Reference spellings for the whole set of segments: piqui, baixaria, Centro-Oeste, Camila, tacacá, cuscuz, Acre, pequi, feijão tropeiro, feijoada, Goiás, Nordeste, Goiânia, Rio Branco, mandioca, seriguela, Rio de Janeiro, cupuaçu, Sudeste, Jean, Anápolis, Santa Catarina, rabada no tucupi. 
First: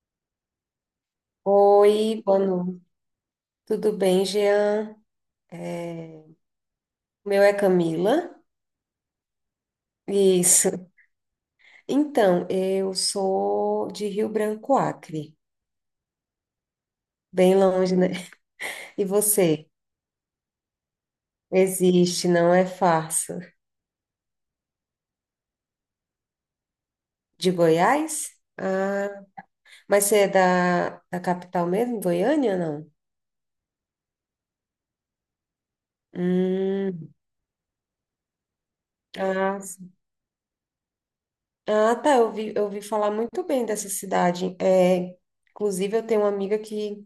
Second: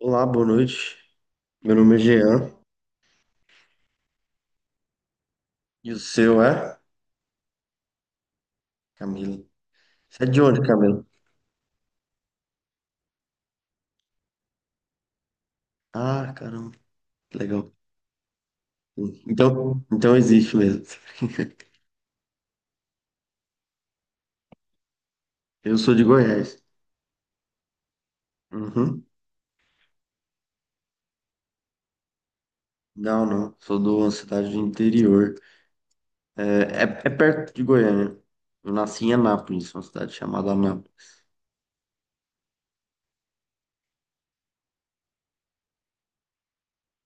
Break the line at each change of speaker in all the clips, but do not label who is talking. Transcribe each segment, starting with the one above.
Olá, boa noite. Meu nome é
Oi, boa
Jean
noite. Tudo bem, Jean?
e o
É,
seu é?
o meu é Camila.
Camila. Você é de onde,
Isso.
Camila?
Então, eu sou de Rio Branco, Acre.
Ah, caramba, que
Bem
legal.
longe, né? E você?
Então, existe mesmo.
Existe, não é farsa.
Eu sou de Goiás.
De Goiás?
Uhum.
Ah, mas você é da capital mesmo, Goiânia, não?
Não, não, sou de uma cidade do interior. É, é,
Hum,
é perto de Goiânia. Eu nasci em
ah,
Anápolis, uma
sim.
cidade chamada Anápolis.
Ah, tá. Eu ouvi falar muito bem dessa cidade. Inclusive, eu tenho uma amiga que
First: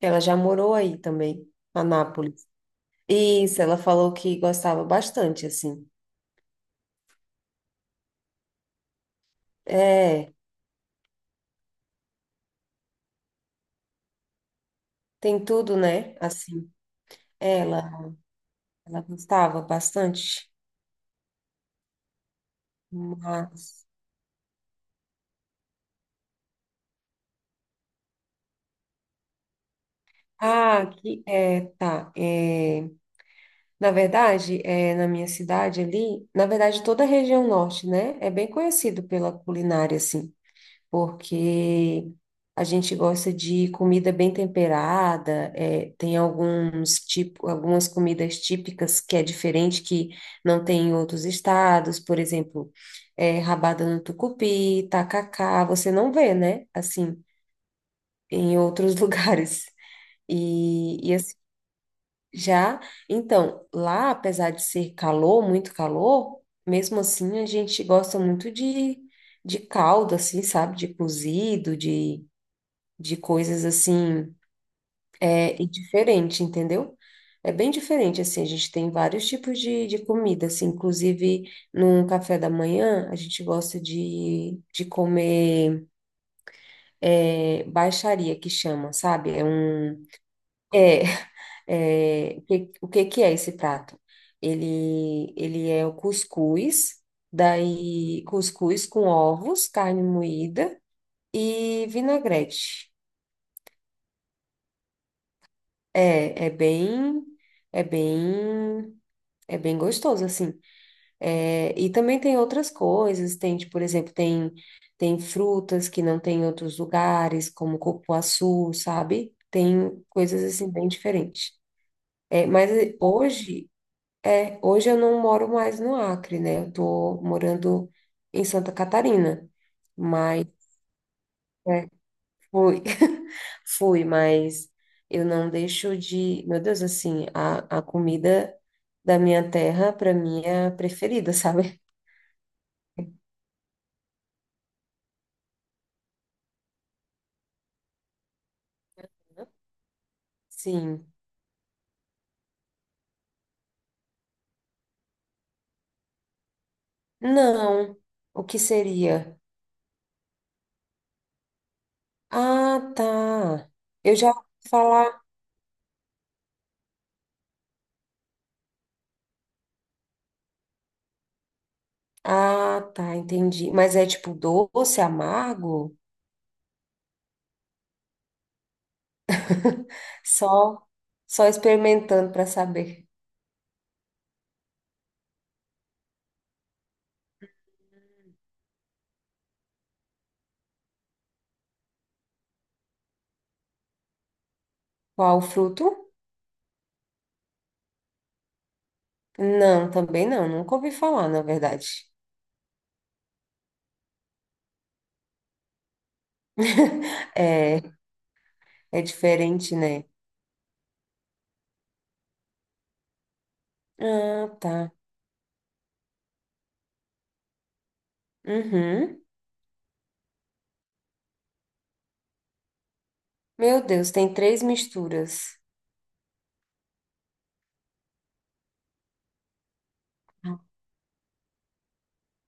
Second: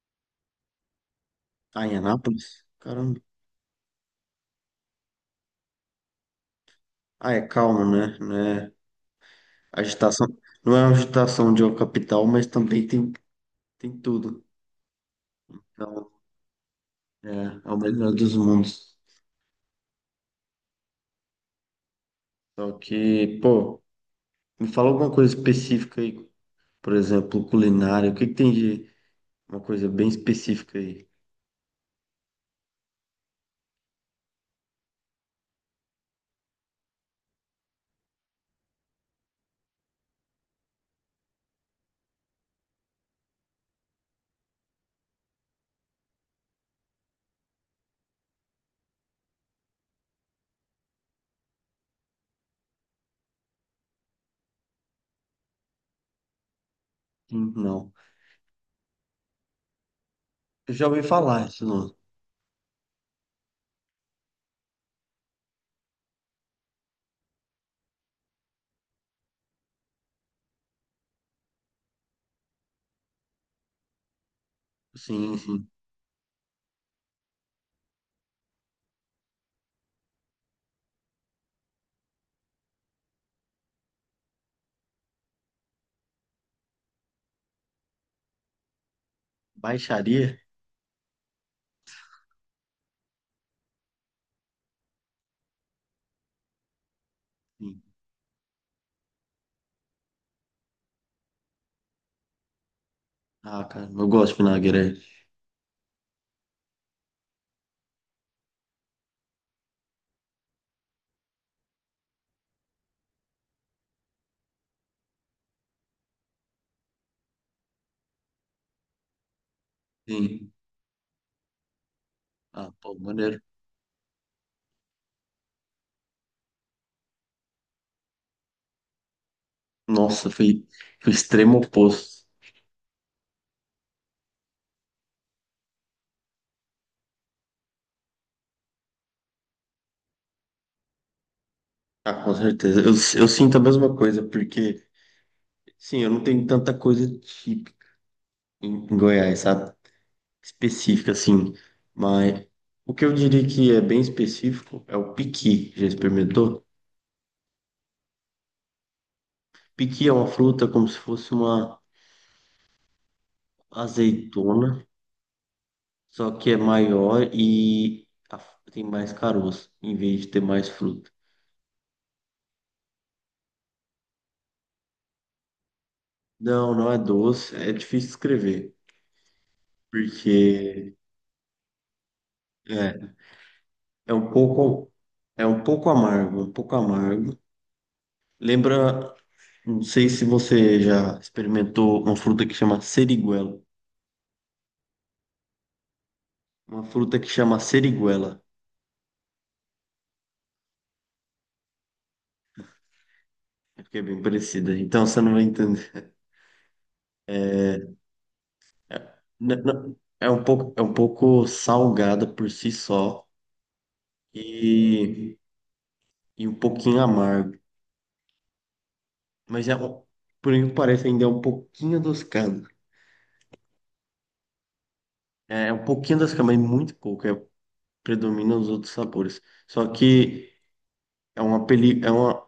ela já morou aí também,
Ah, em
Anápolis.
Anápolis? Caramba.
Isso, ela falou que gostava bastante, assim.
Ah, é calmo, né? Não é agitação.
É,
Não é uma agitação de uma capital, mas também tem, tem tudo.
tem tudo,
Então,
né? Assim,
é, é o
ela,
melhor dos mundos.
ela gostava bastante,
Só que, pô,
mas...
me fala alguma coisa específica aí. Por exemplo, culinária. O que que tem de uma coisa bem específica
Ah,
aí?
aqui, tá. Na verdade, na minha cidade ali, na verdade, toda a região norte, né? É bem conhecido pela culinária, assim. Porque a gente gosta de comida bem temperada, é, tem alguns tipo, algumas comidas típicas que é diferente, que não tem em outros estados. Por exemplo, rabada no tucupi, tacacá, você não vê, né? Assim,
Sim, não.
em outros lugares.
Eu já
E,
ouvi
e assim,
falar isso, não.
já, então, lá, apesar de ser calor, muito calor, mesmo assim a gente gosta muito de caldo, assim, sabe? De cozido, de coisas assim,
Sim,
é, e
sim.
diferente, entendeu? É bem diferente, assim, a gente tem vários tipos de comida, assim, inclusive no café da manhã, a gente gosta de comer baixaria, que chama, sabe? É um...
Baixaria?
É, é, o que que é esse prato? Ele é o cuscuz,
Sim.
daí cuscuz com ovos, carne moída e vinagrete.
Ah, cara, eu gosto de vinagrete.
É, é bem, é bem, É bem gostoso, assim. É, e também tem outras coisas, tem, tipo, por exemplo, tem frutas que não tem em outros lugares, como cupuaçu, sabe? Tem coisas,
Sim.
assim, bem diferentes. É, mas
Ah, pô, maneiro.
hoje, hoje eu não moro mais no Acre, né? Eu tô morando em Santa Catarina,
Nossa,
mas
foi, foi o extremo
é,
oposto.
fui, fui, mas eu não deixo de. Meu Deus, assim, a comida da minha terra, para mim, é a preferida, sabe?
Ah, com certeza. Eu sinto a mesma coisa, porque, sim, eu não tenho tanta coisa típica em Goiás, sabe?
Sim.
Específica, assim. Mas o que eu diria que é bem específico é o piqui. Já experimentou?
Não. O que seria?
Piqui é uma fruta como se fosse uma
Ah, tá. Eu já ouvi
azeitona,
falar.
só que é maior e tem mais caroço, em vez de ter mais fruta.
Ah, tá, entendi. Mas é tipo doce, amargo?
Não, não é doce, é difícil escrever,
Só,
porque
só experimentando para saber
é, é um pouco, é um pouco amargo, um pouco amargo. Lembra, não sei se você já experimentou uma fruta que chama seriguela.
qual o fruto?
Uma fruta que chama seriguela.
Não, também não. Nunca ouvi falar, na verdade.
É porque é bem parecida. Então você não vai entender. É,
É.
é,
É diferente, né?
é um pouco salgada por si só
Ah, tá.
e, e um pouquinho amargo.
Uhum.
Mas é, por isso parece ainda é um pouquinho adocicado.
Meu Deus, tem três misturas.
É, é um pouquinho adocicado, mas muito pouco. É, predomina os outros sabores. Só que é uma, é uma,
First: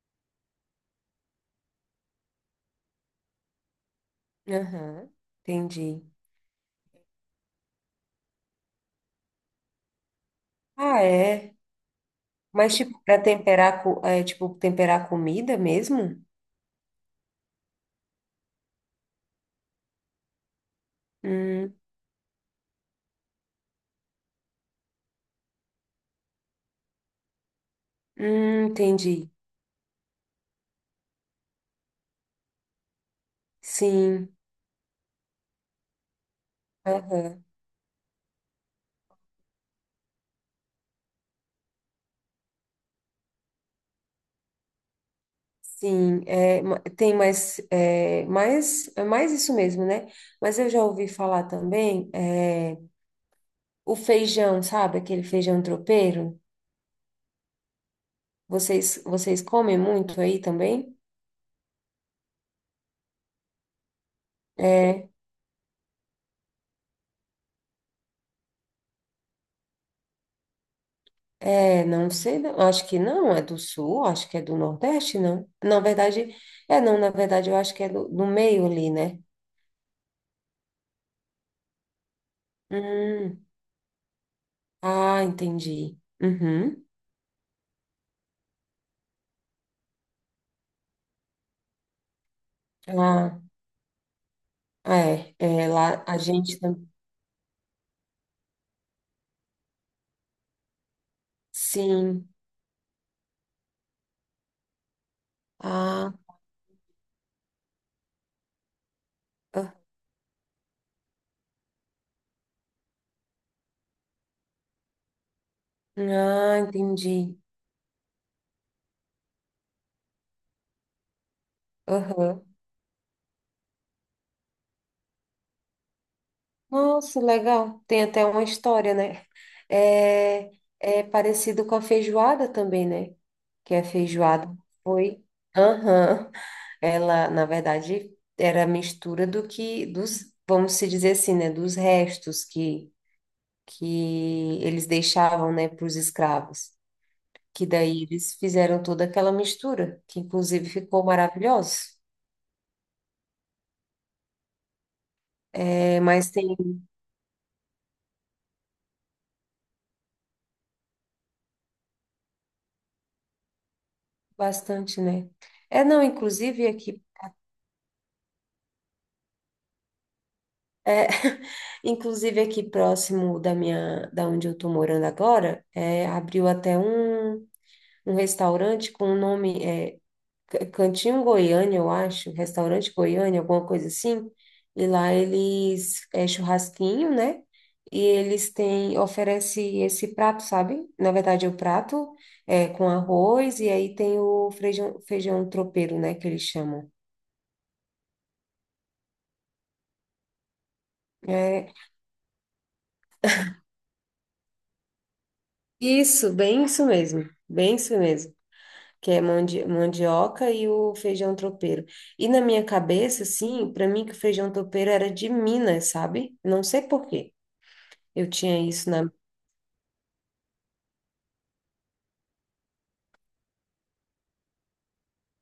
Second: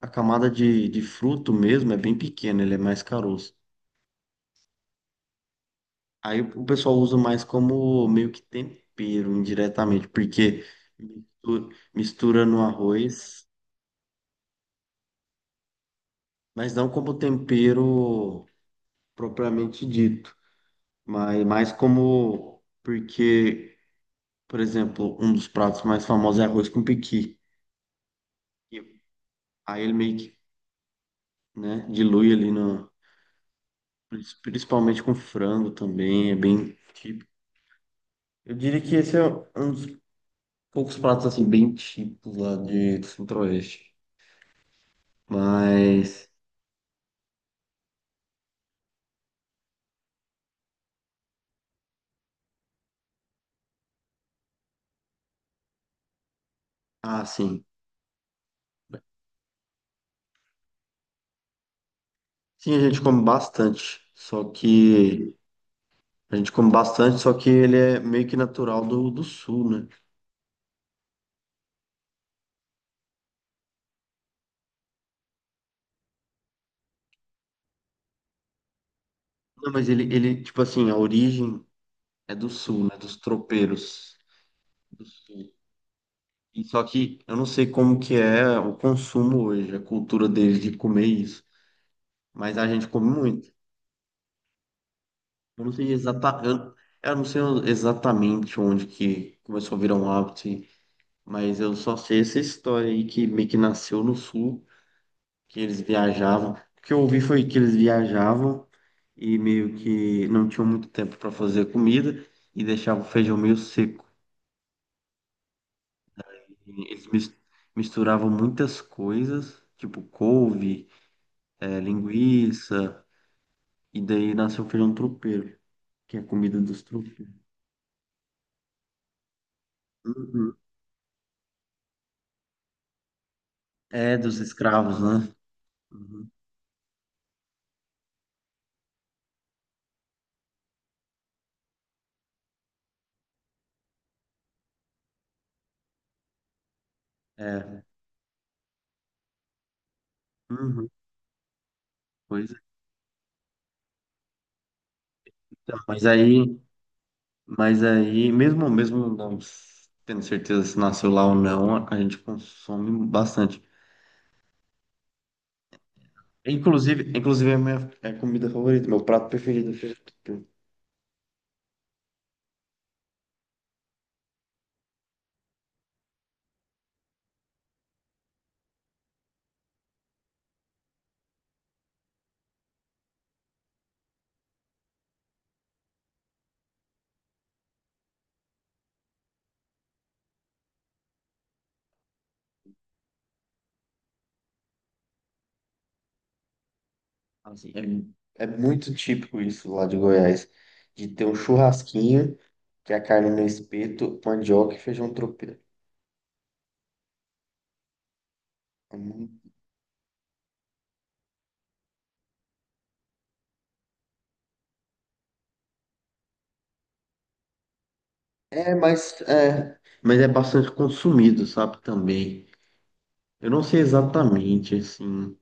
a camada de fruto mesmo é bem pequena, ele é mais caroço.
Aham, entendi.
Aí o pessoal usa mais como meio que tempero indiretamente, porque
Ah, é.
mistura no
Mas tipo, para
arroz,
temperar, co- é, tipo, temperar comida mesmo?
mas não como tempero propriamente dito, mas mais
Hum,
como porque, por exemplo, um dos pratos mais famosos é arroz com pequi. E
entendi.
aí ele meio que, né, dilui ali no,
Sim,
principalmente com frango também, é bem típico.
aham.
Eu diria que esse é um dos poucos pratos assim bem típicos lá de do Centro-Oeste.
Sim,
Mas
é, ma- tem mais, é, mais, é mais isso mesmo, né? Mas eu já ouvi falar também, é, o feijão, sabe? Aquele feijão tropeiro.
ah, sim.
Vocês comem muito aí também?
Sim, a gente come bastante. Só
É.
que a gente come bastante, só que ele é meio que natural do, do sul, né?
É, não sei, não. Acho que não, é do sul, acho que é do nordeste, não. Na verdade, é não, na verdade, eu acho que é do meio ali, né?
Não, mas ele, tipo assim, a origem é do sul, né? Dos
Hum,
tropeiros do
ah,
sul.
entendi.
E só
Uhum.
que eu não sei como que é o consumo hoje, a cultura deles de comer isso. Mas a gente come
Ah,
muito. Eu
é,
não sei
lá a
exata,
gente também.
eu não sei exatamente onde que começou a virar um hábito, mas eu só sei
Sim.
essa história aí que meio que nasceu no sul. Que eles
Ah,
viajavam. O que eu ouvi foi que eles viajavam e
ah,
meio que não tinham muito tempo para fazer comida e deixavam o feijão meio seco.
ah,
E eles
entendi.
misturavam muitas coisas, tipo couve, eh,
Aham.
linguiça, e daí nasceu o feijão tropeiro, que é a comida dos
Nossa,
tropeiros.
legal. Tem até uma história, né? É,
Uhum.
é parecido com a feijoada também, né? Que a
É, dos
feijoada
escravos,
foi.
né? Uhum.
Aham. Ela, na verdade, era a mistura do que, dos, vamos se dizer assim, né, dos restos que eles deixavam, né, para os escravos. Que
É.
daí eles fizeram toda aquela mistura, que inclusive
Uhum.
ficou maravilhoso.
Pois é. Então,
É,
mas
mas
aí.
tem
Mas aí, mesmo, mesmo não tendo certeza se nasceu lá ou não, a gente consome bastante.
bastante, né? É, não, inclusive
Inclusive,
aqui,
inclusive é a minha é a comida favorita, meu prato preferido.
é, inclusive aqui próximo da minha, da onde eu estou morando agora, é, abriu até um, um restaurante com o nome. É, Cantinho Goiânia, eu acho, restaurante Goiânia, alguma coisa assim. E lá eles é churrasquinho, né? E eles têm oferece esse prato, sabe? Na verdade, é o prato é com arroz e aí tem o feijão, feijão tropeiro, né, que eles chamam.
Assim, é, é muito típico isso lá de Goiás, de ter um
É
churrasquinho, que é a carne no espeto, mandioca e feijão tropeiro.
isso, bem isso mesmo. Bem isso mesmo.
É,
Que é mandi mandioca e o feijão tropeiro. E na minha cabeça, assim, para mim que o feijão tropeiro era de Minas, sabe? Não sei por quê. Eu tinha
é,
isso na
mas é, mas é bastante consumido, sabe, também. Eu não sei exatamente, assim,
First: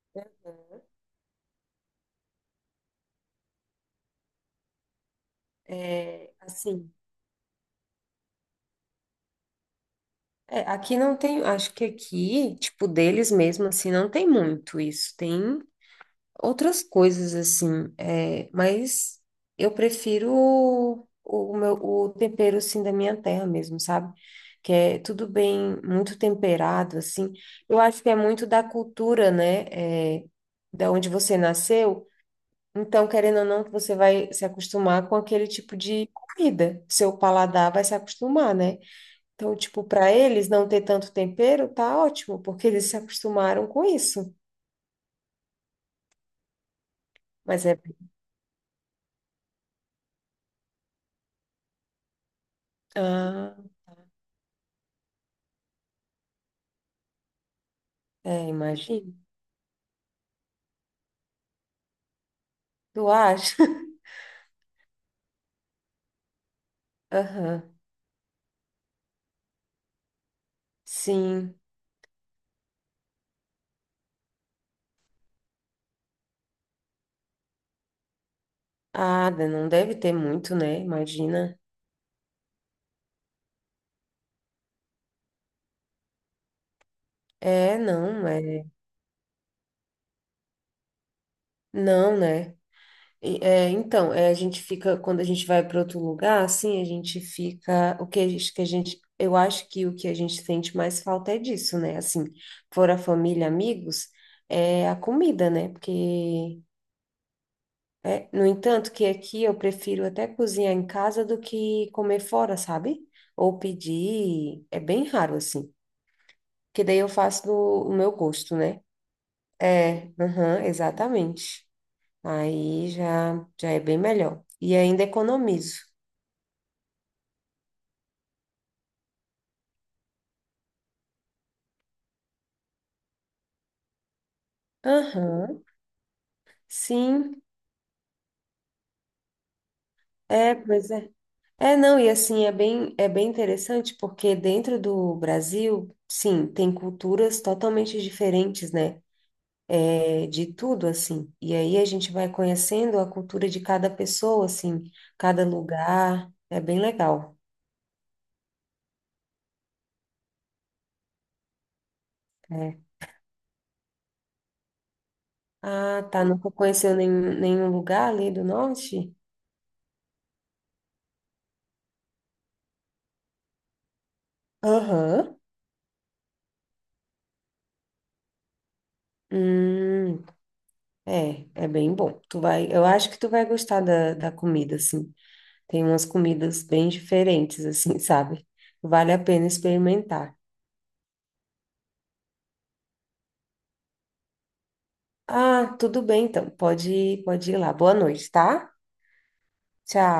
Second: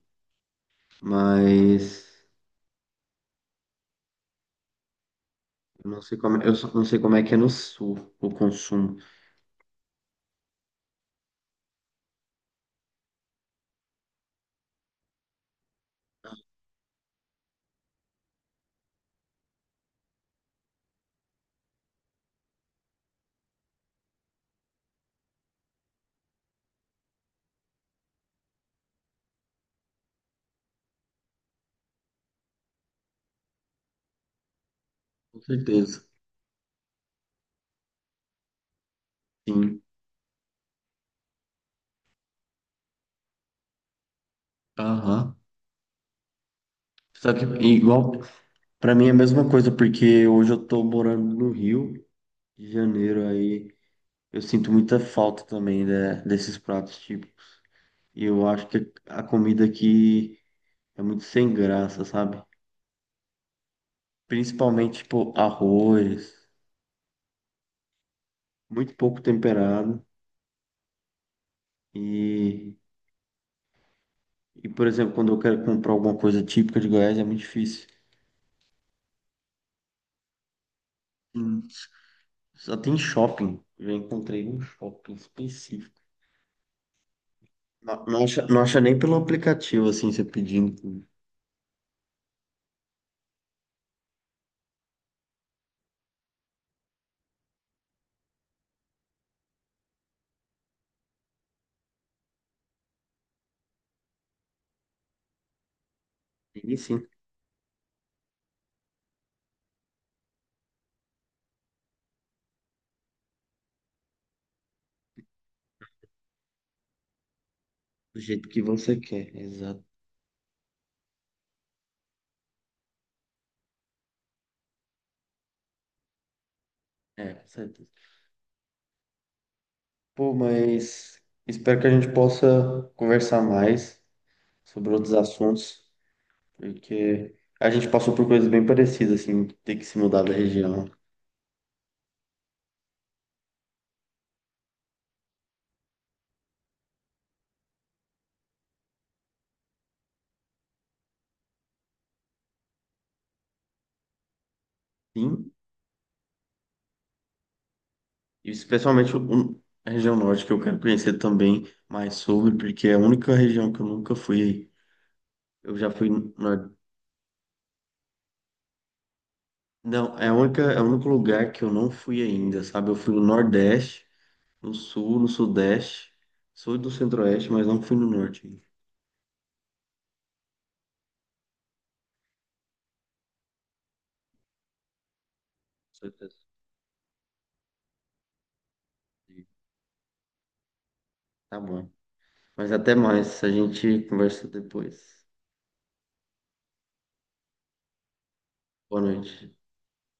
mas... Eu não sei como, é, eu só não
Assim,
sei como é que é no sul o consumo.
é, aqui não tem, acho que aqui, tipo, deles mesmo, assim, não tem muito isso. Tem outras coisas, assim, é, mas eu prefiro o meu, o tempero, assim, da minha terra mesmo, sabe? Que é tudo bem, muito temperado, assim. Eu acho que é muito da cultura, né? É, da onde você nasceu. Então, querendo ou não, você vai se acostumar com
Com
aquele tipo
certeza.
de comida. Seu paladar vai se acostumar, né? Então,
Sim.
tipo, para eles não ter tanto tempero, tá ótimo, porque eles se acostumaram com isso.
Aham. Sabe, que-
Mas é.
igual, pra mim é a mesma coisa, porque hoje eu tô morando no Rio de Janeiro,
Ah,
aí eu sinto muita falta também né, desses pratos típicos. E
é,
eu acho que
imagino.
a comida aqui é muito sem graça, sabe?
Tu acha?
Principalmente, tipo, arroz,
Aham.
muito pouco temperado.
Sim.
E, e, por exemplo, quando eu quero comprar alguma coisa típica de Goiás, é muito difícil.
Ah, né, não deve ter muito, né? Imagina.
Só tem shopping. Eu encontrei um shopping específico. Não, não acha, não
É.
acha nem pelo aplicativo, assim, você pedindo.
Não, né? E, é, então, é, a gente fica, quando a gente vai para outro lugar, assim, a gente fica. O que a gente, que a gente. Eu acho que o que a gente sente mais falta é disso, né? Assim, fora família, amigos, é a comida, né? Porque
Ele sim,
é, no entanto, que aqui eu prefiro até cozinhar em casa do que comer fora, sabe? Ou pedir, é bem raro assim. Que daí eu faço do o meu
do jeito
gosto,
que
né?
você quer. Exato.
É, aham, exatamente. Aí já, já é bem melhor. E ainda economizo.
É, com certeza. Pô, mas espero que a gente possa conversar mais sobre outros
Aham,
assuntos, porque
sim,
a gente passou por coisas bem parecidas, assim, ter que se mudar da
é,
região.
pois é. É, não, e assim, é bem interessante porque dentro do Brasil, sim, tem culturas totalmente diferentes, né? É, de tudo, assim. E aí a gente vai conhecendo a cultura de cada pessoa, assim, cada
Sim,
lugar. É bem legal.
e especialmente o- a região norte, que eu quero conhecer também mais sobre,
É.
porque é a única região que eu nunca fui. Eu já
Ah,
fui
tá.
no
Nunca conheceu nenhum, nenhum lugar ali do norte?
não, é a única, é o único lugar que eu não fui ainda, sabe? Eu fui no Nordeste, no Sul, no
Aham.
Sudeste, Sul do Centro-Oeste, mas não fui no Norte. Ainda.
Hum, é, é bem bom. Tu vai, eu acho que tu vai gostar da comida, assim. Tem umas
Sou
comidas bem diferentes, assim, sabe? Vale a pena experimentar.
tá bom. Mas até mais, a gente conversa depois.
Ah, tudo bem, então. Pode, pode ir lá. Boa noite, tá?
Boa noite.
Tchau.